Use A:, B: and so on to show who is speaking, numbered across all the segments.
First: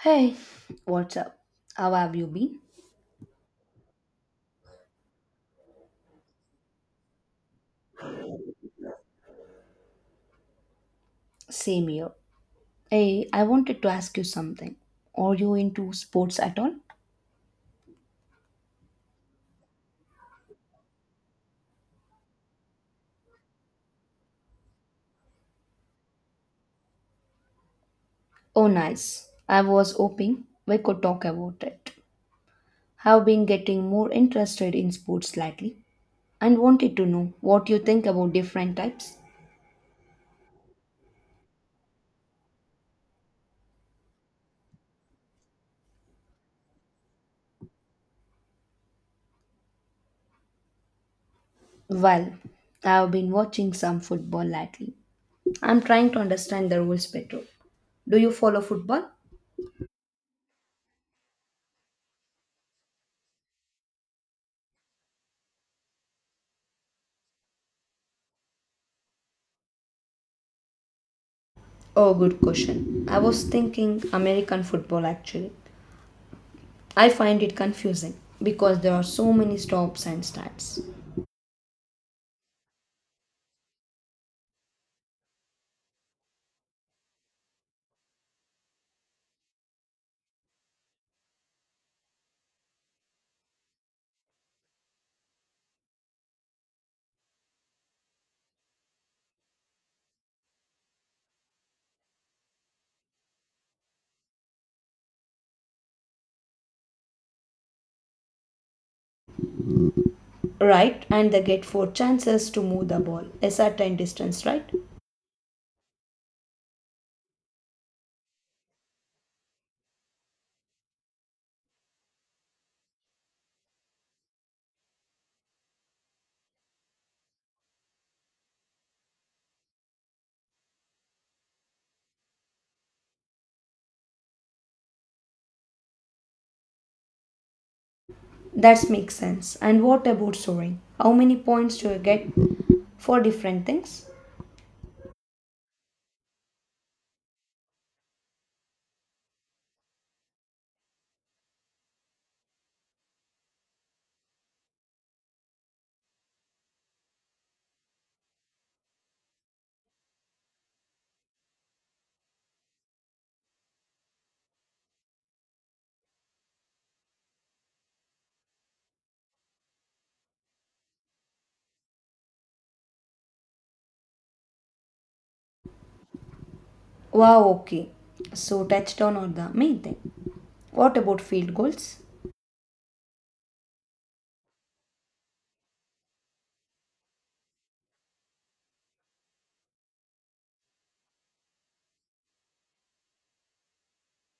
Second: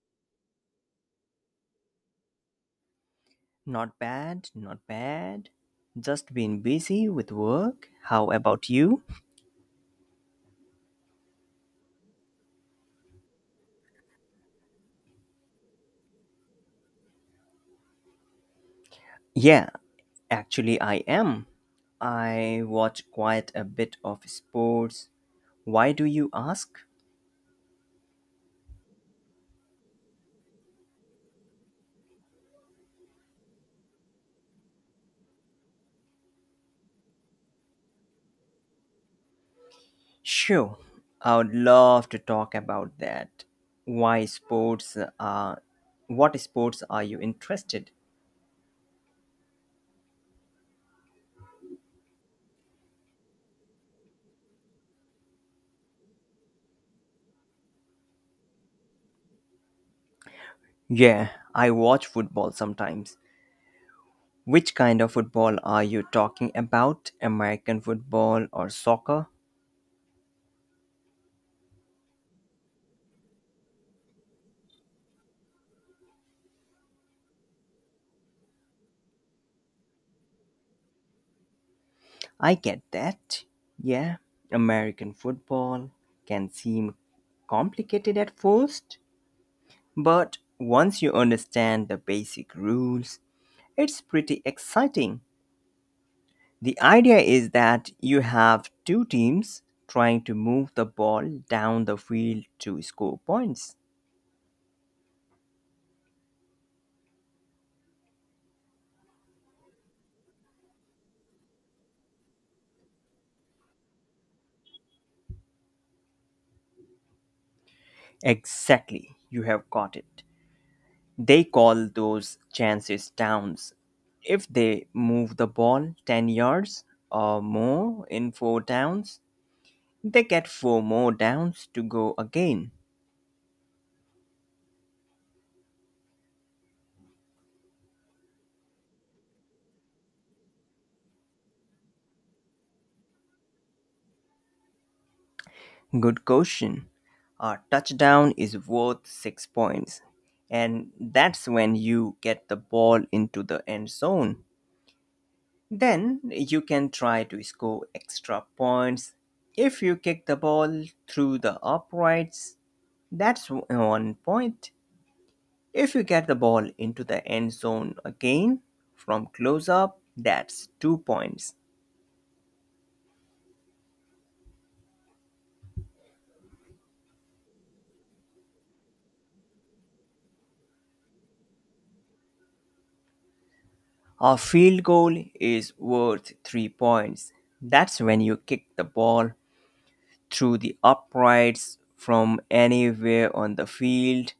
A: Hey, what's up? How have you been?
B: Not bad, not bad. Just been busy with work. How about you?
A: Same here. Hey, I wanted to ask you something. Are you into sports at all?
B: Yeah, actually, I am. I watch quite a bit of sports. Why do you ask?
A: Oh, nice. I was hoping we could talk about it. I've been getting more interested in sports lately and wanted to know what you think about different types.
B: Sure, I would love to talk about that. Why sports are. What sports are you interested?
A: Well, I've been watching some football lately. I'm trying to understand the rules better. Do you follow football?
B: Yeah, I watch football sometimes. Which kind of football are you talking about? American football or soccer?
A: Oh, good question. I was thinking American football actually. I find it confusing because there are so many stops and starts.
B: I get that. Yeah, American football can seem complicated at first, but once you understand the basic rules, it's pretty exciting. The idea is that you have two teams trying to move the ball down the field to score points.
A: Right, and they get four chances to move the ball a certain distance, right?
B: Exactly, you have got it. They call those chances downs. If they move the ball 10 yards or more in 4 downs, they get 4 more downs to go again.
A: That makes sense. And what about scoring? How many points do you get for different things?
B: Good question. A touchdown is worth 6 points. And that's when you get the ball into the end zone. Then you can try to score extra points. If you kick the ball through the uprights, that's 1 point. If you get the ball into the end zone again from close up, that's 2 points.
A: Wow, okay. So touchdown are the main thing. What about field goals?
B: A field goal is worth 3 points. That's when you kick the ball through the uprights from anywhere on the field.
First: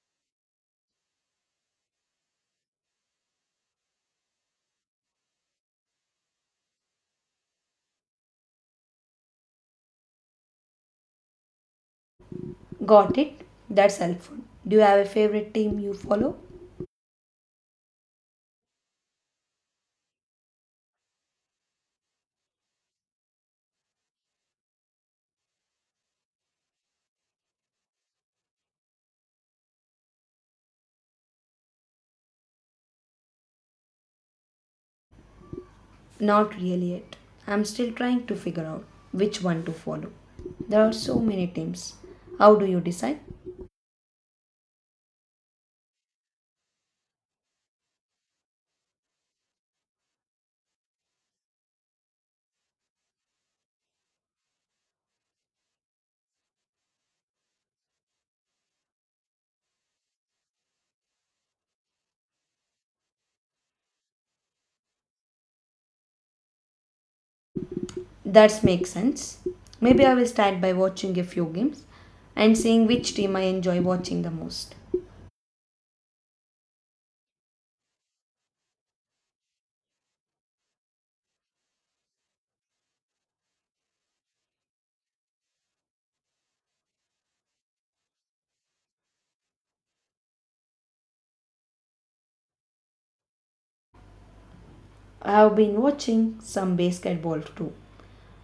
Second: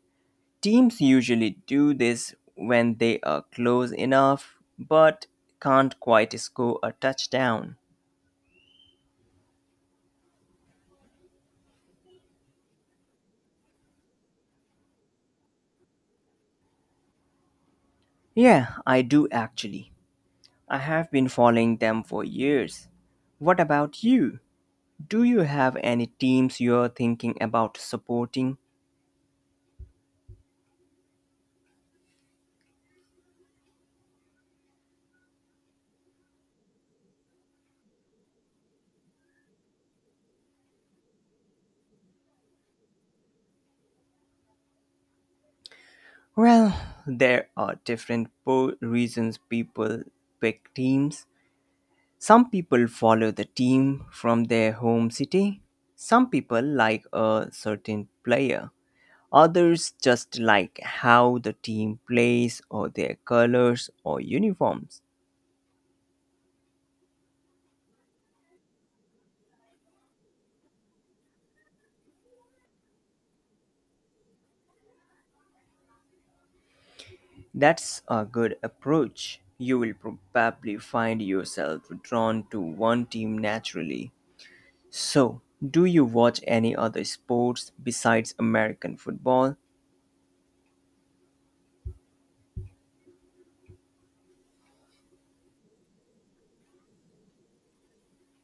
B: Teams usually do this when they are close enough but can't quite score a touchdown.
A: Got it. That's helpful. Do you have a favorite team you follow?
B: Yeah, I do actually. I have been following them for years. What about you? Do you have any teams you're thinking about supporting?
A: Not really yet. I'm still trying to figure out which one to follow. There are so many teams. How do you decide?
B: Well, there are different reasons people pick teams. Some people follow the team from their home city. Some people like a certain player. Others just like how the team plays or their colors or uniforms.
A: That makes sense. Maybe I will start by watching a few games and seeing which team I enjoy watching the most.
B: That's a good approach. You will probably find yourself drawn to one team naturally. So, do you watch any other sports besides American football?
A: I have been watching some basketball too.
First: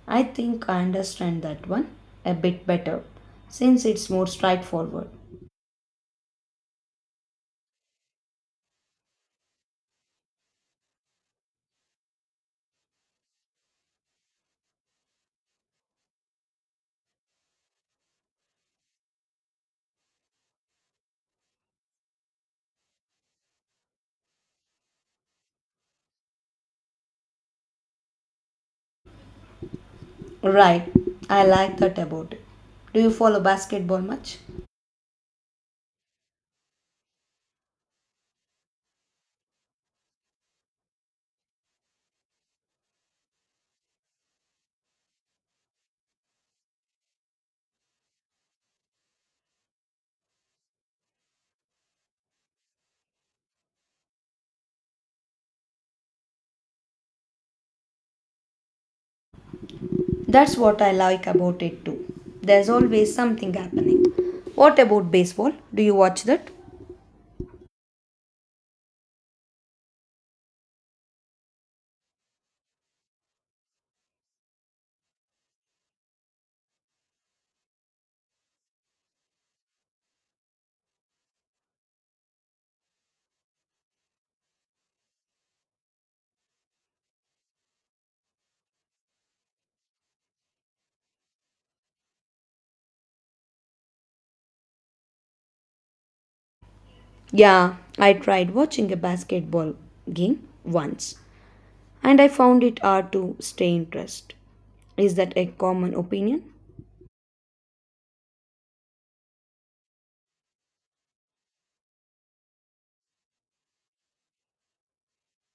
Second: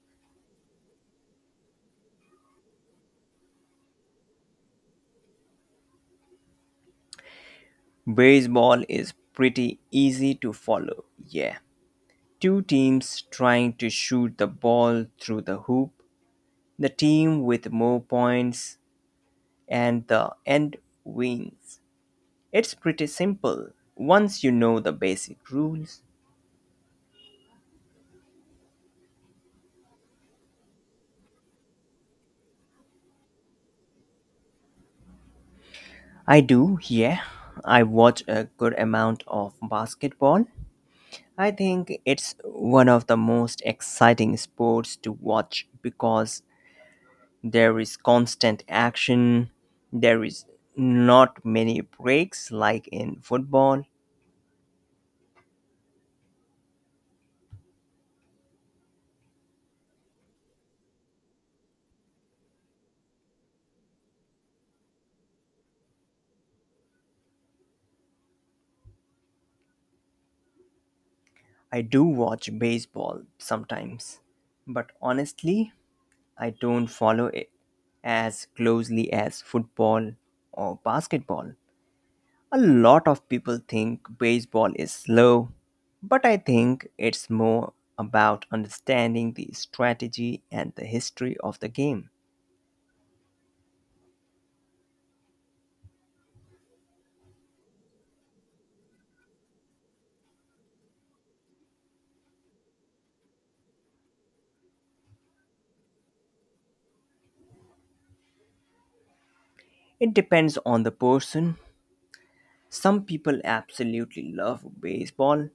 A: I think I understand that one a bit better since it's more straightforward.
B: Baseball is pretty easy to follow, yeah. Two teams trying to shoot the ball through the hoop, the team with more points and the end wins. It's pretty simple once you know the basic rules.
A: Right, I like that about it. Do you follow basketball much?
B: I do, yeah. I watch a good amount of basketball. I think it's one of the most exciting sports to watch because there is constant action. There is not many breaks like in football.
A: That's what I like about it too. There's always something happening. What about baseball? Do you watch that?
B: I do watch baseball sometimes, but honestly, I don't follow it as closely as football or basketball. A lot of people think baseball is slow, but I think it's more about understanding the strategy and the history of the game.
A: Yeah, I tried watching a basketball game once and I found it hard to stay interested. Is that a common opinion?
B: It depends on the person. Some people absolutely love baseball,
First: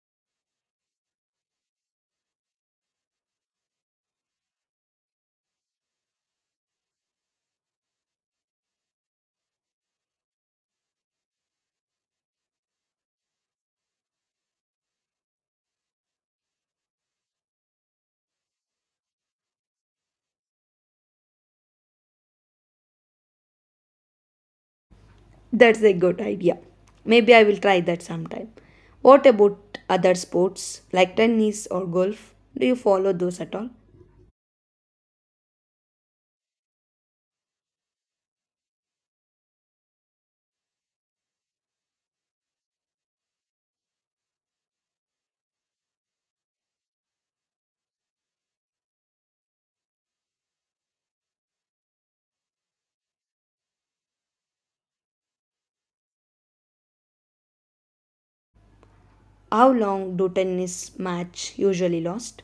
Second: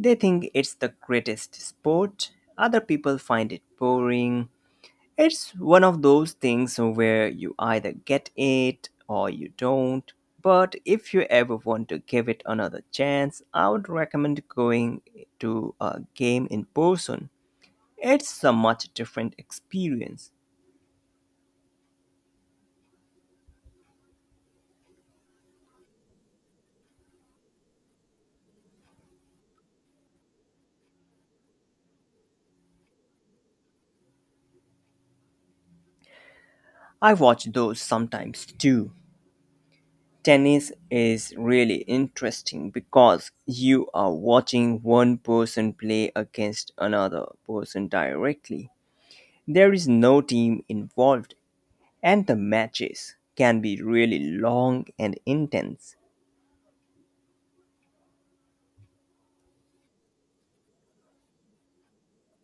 B: they think it's the greatest sport. Other people find it boring. It's one of those things where you either get it or you don't. But if you ever want to give it another chance, I would recommend going to a game in person. It's a much different experience.
A: That's a good idea. Maybe I will try that sometime. What about other sports like tennis or golf? Do you follow those at all?
B: I watch those sometimes too. Tennis is really interesting because you are watching one person play against another person directly. There is no team involved and the matches can be really long and intense.
A: How long do tennis match usually last?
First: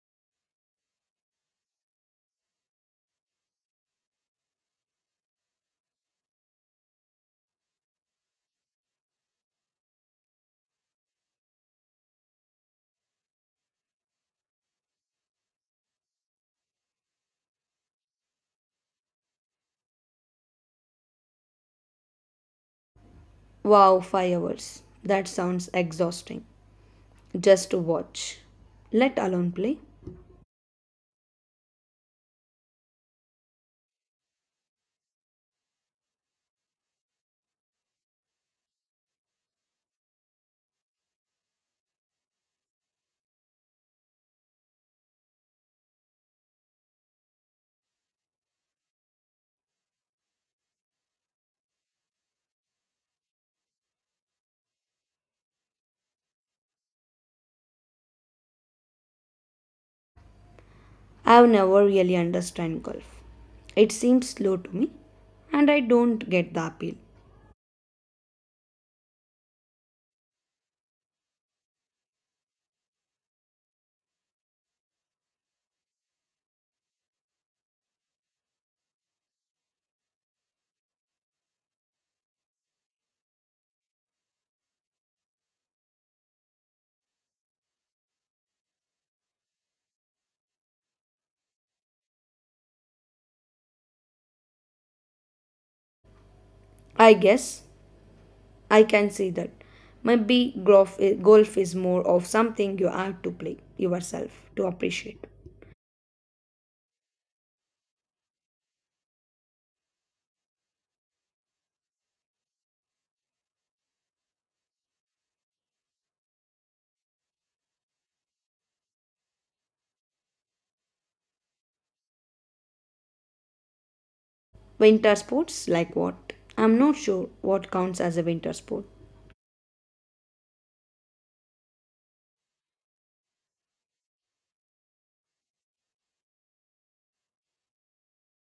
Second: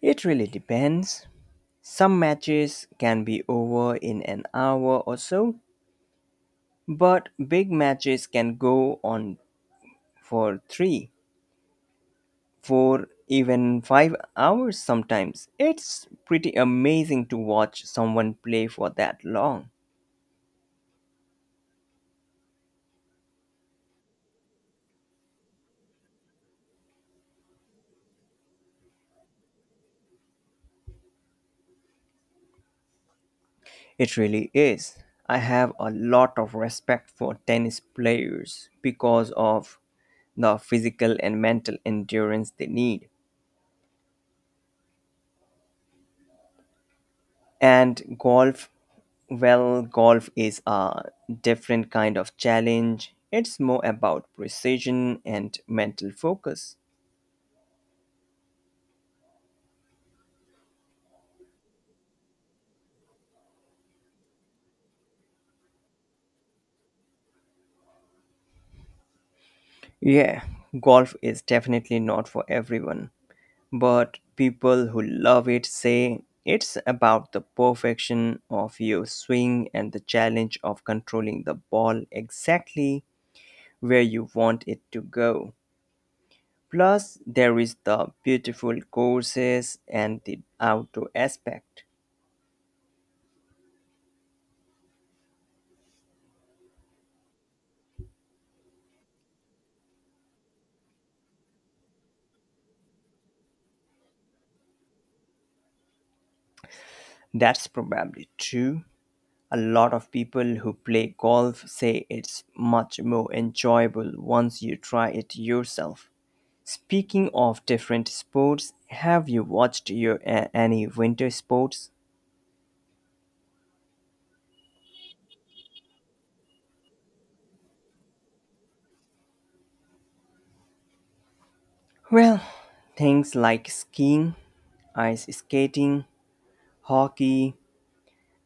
B: It really depends. Some matches can be over in an hour or so, but big matches can go on for three, four, even 5 hours sometimes. It's pretty amazing to watch someone play for that long.
A: Wow, 5 hours. That sounds exhausting. Just to watch. Let alone play.
B: It really is. I have a lot of respect for tennis players because of the physical and mental endurance they need. And golf, well, golf is a different kind of challenge. It's more about precision and mental focus.
A: I've never really understand golf. It seems slow to me, and I don't get the appeal.
B: Yeah, golf is definitely not for everyone, but people who love it say it's about the perfection of your swing and the challenge of controlling the ball exactly where you want it to go. Plus, there is the beautiful courses and the outdoor aspect.
A: I guess I can see that. Maybe golf is more of something you have to play yourself to appreciate.
B: That's probably true. A lot of people who play golf say it's much more enjoyable once you try it yourself. Speaking of different sports, have you watched any winter sports?
A: Winter sports like what? I'm not sure what counts as a winter sport.
B: Well, things like skiing, ice skating, hockey,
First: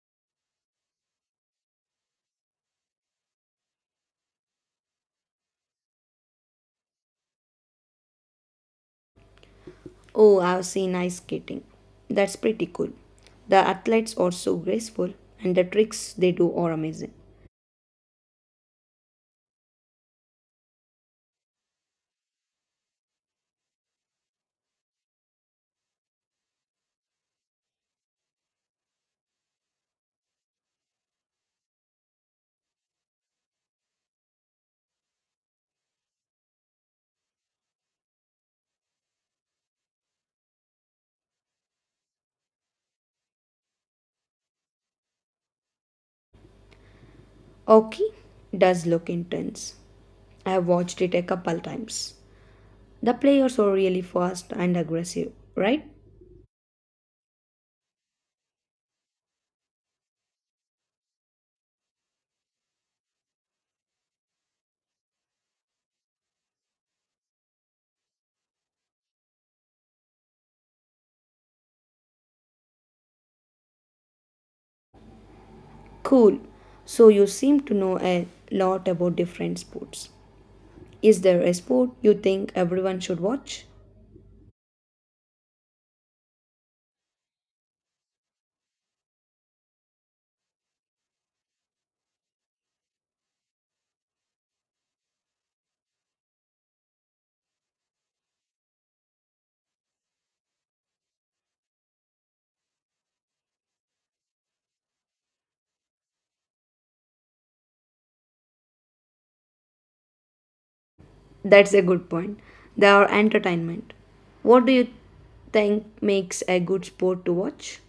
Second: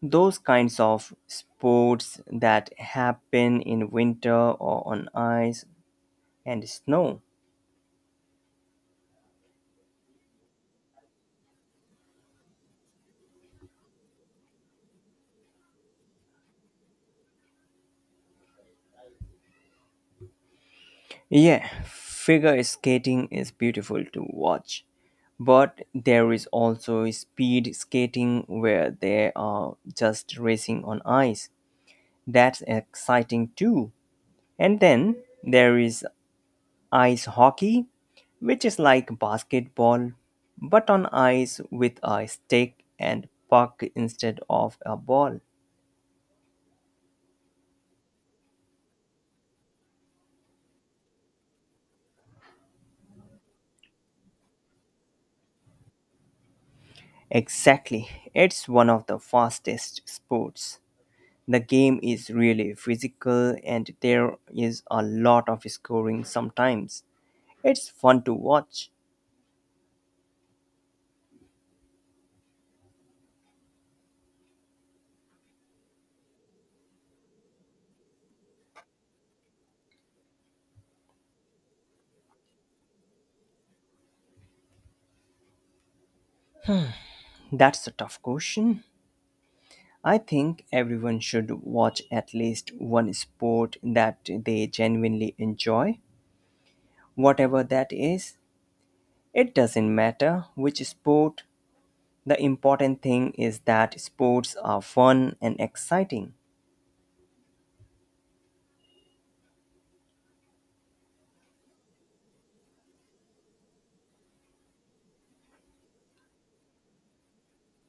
B: those kinds of sports that happen in winter or on ice and snow.
A: Oh, I've seen ice skating. That's pretty cool. The athletes are so graceful, and the tricks they do are amazing.
B: Yeah, figure skating is beautiful to watch, but there is also speed skating where they are just racing on ice. That's exciting too. And then there is ice hockey, which is like basketball, but on ice with a stick and puck instead of a ball.
A: Hockey does look intense. I have watched it a couple times. The players are really fast and aggressive, right?
B: Exactly, it's one of the fastest sports. The game is really physical and there is a lot of scoring sometimes. It's fun to watch.
A: Cool. So you seem to know a lot about different sports. Is there a sport you think everyone should watch?
B: That's a tough question. I think everyone should watch at least one sport that they genuinely enjoy, whatever that is. It doesn't matter which sport, the important thing is that sports are fun and exciting.
A: That's a good point. They are entertainment. What do you think makes a good sport to watch?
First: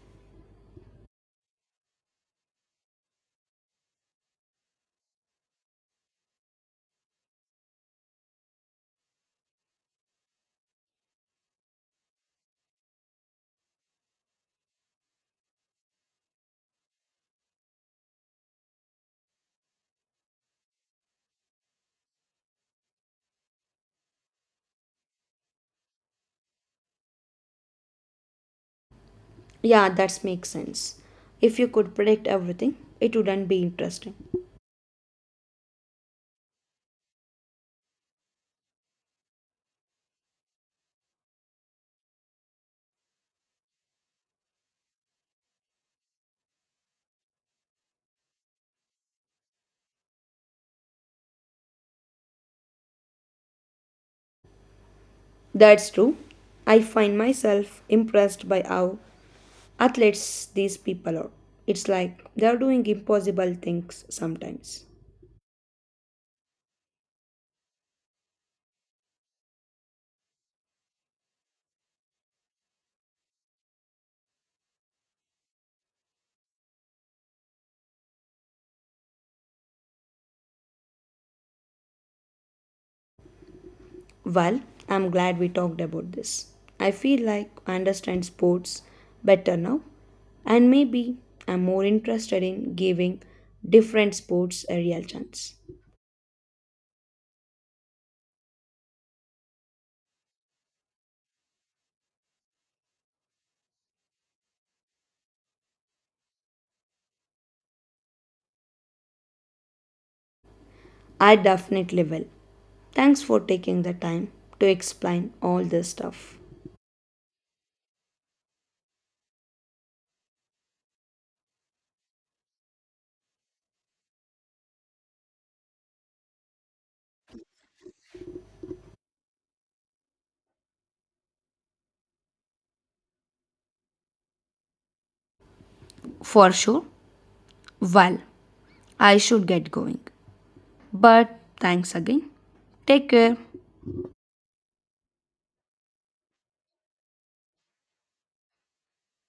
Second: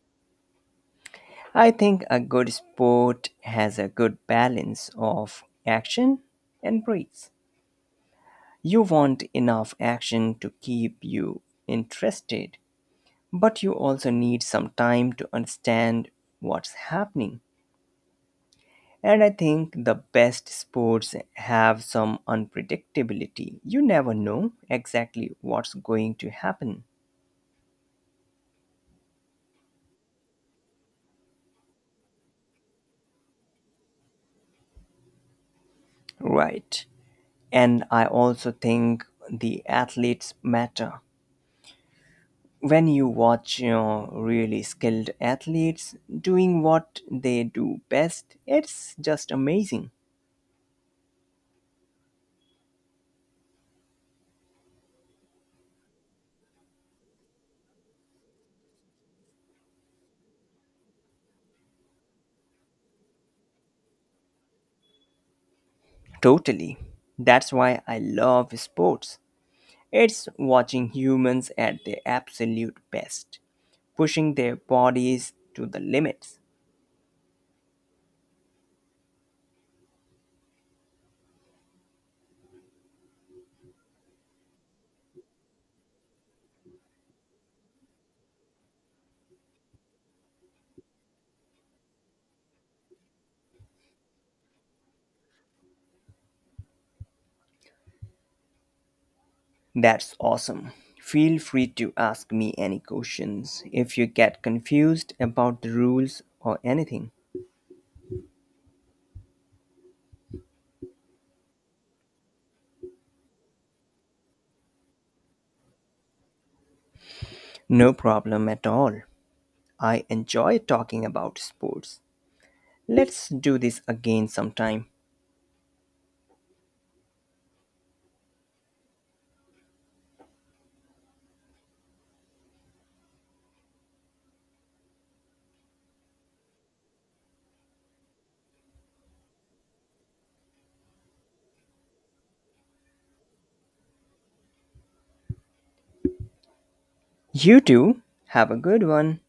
B: I think a good sport has a good balance of action and breaks. You want enough action to keep you interested, but you also need some time to understand what's happening. And I think the best sports have some unpredictability. You never know exactly what's going to happen.
A: Yeah, that makes sense. If you could predict everything, it wouldn't be interesting.
B: Right. And I also think the athletes matter. When you watch really skilled athletes doing what they do best, it's just amazing.
A: That's true. I find myself impressed by how athletes these people are. It's like they're doing impossible things sometimes.
B: Totally. That's why I love sports. It's watching humans at their absolute best, pushing their bodies to the limits.
A: Well, I'm glad we talked about this. I feel like I understand sports better now, and maybe I'm more interested in giving different sports a real chance.
B: That's awesome. Feel free to ask me any questions if you get confused about the rules or anything.
A: I definitely will. Thanks for taking the time to explain all this stuff.
B: No problem at all. I enjoy talking about sports. Let's do this again sometime.
A: For sure. Well, I should get going. But thanks again. Take care.
B: You too. Have a good one.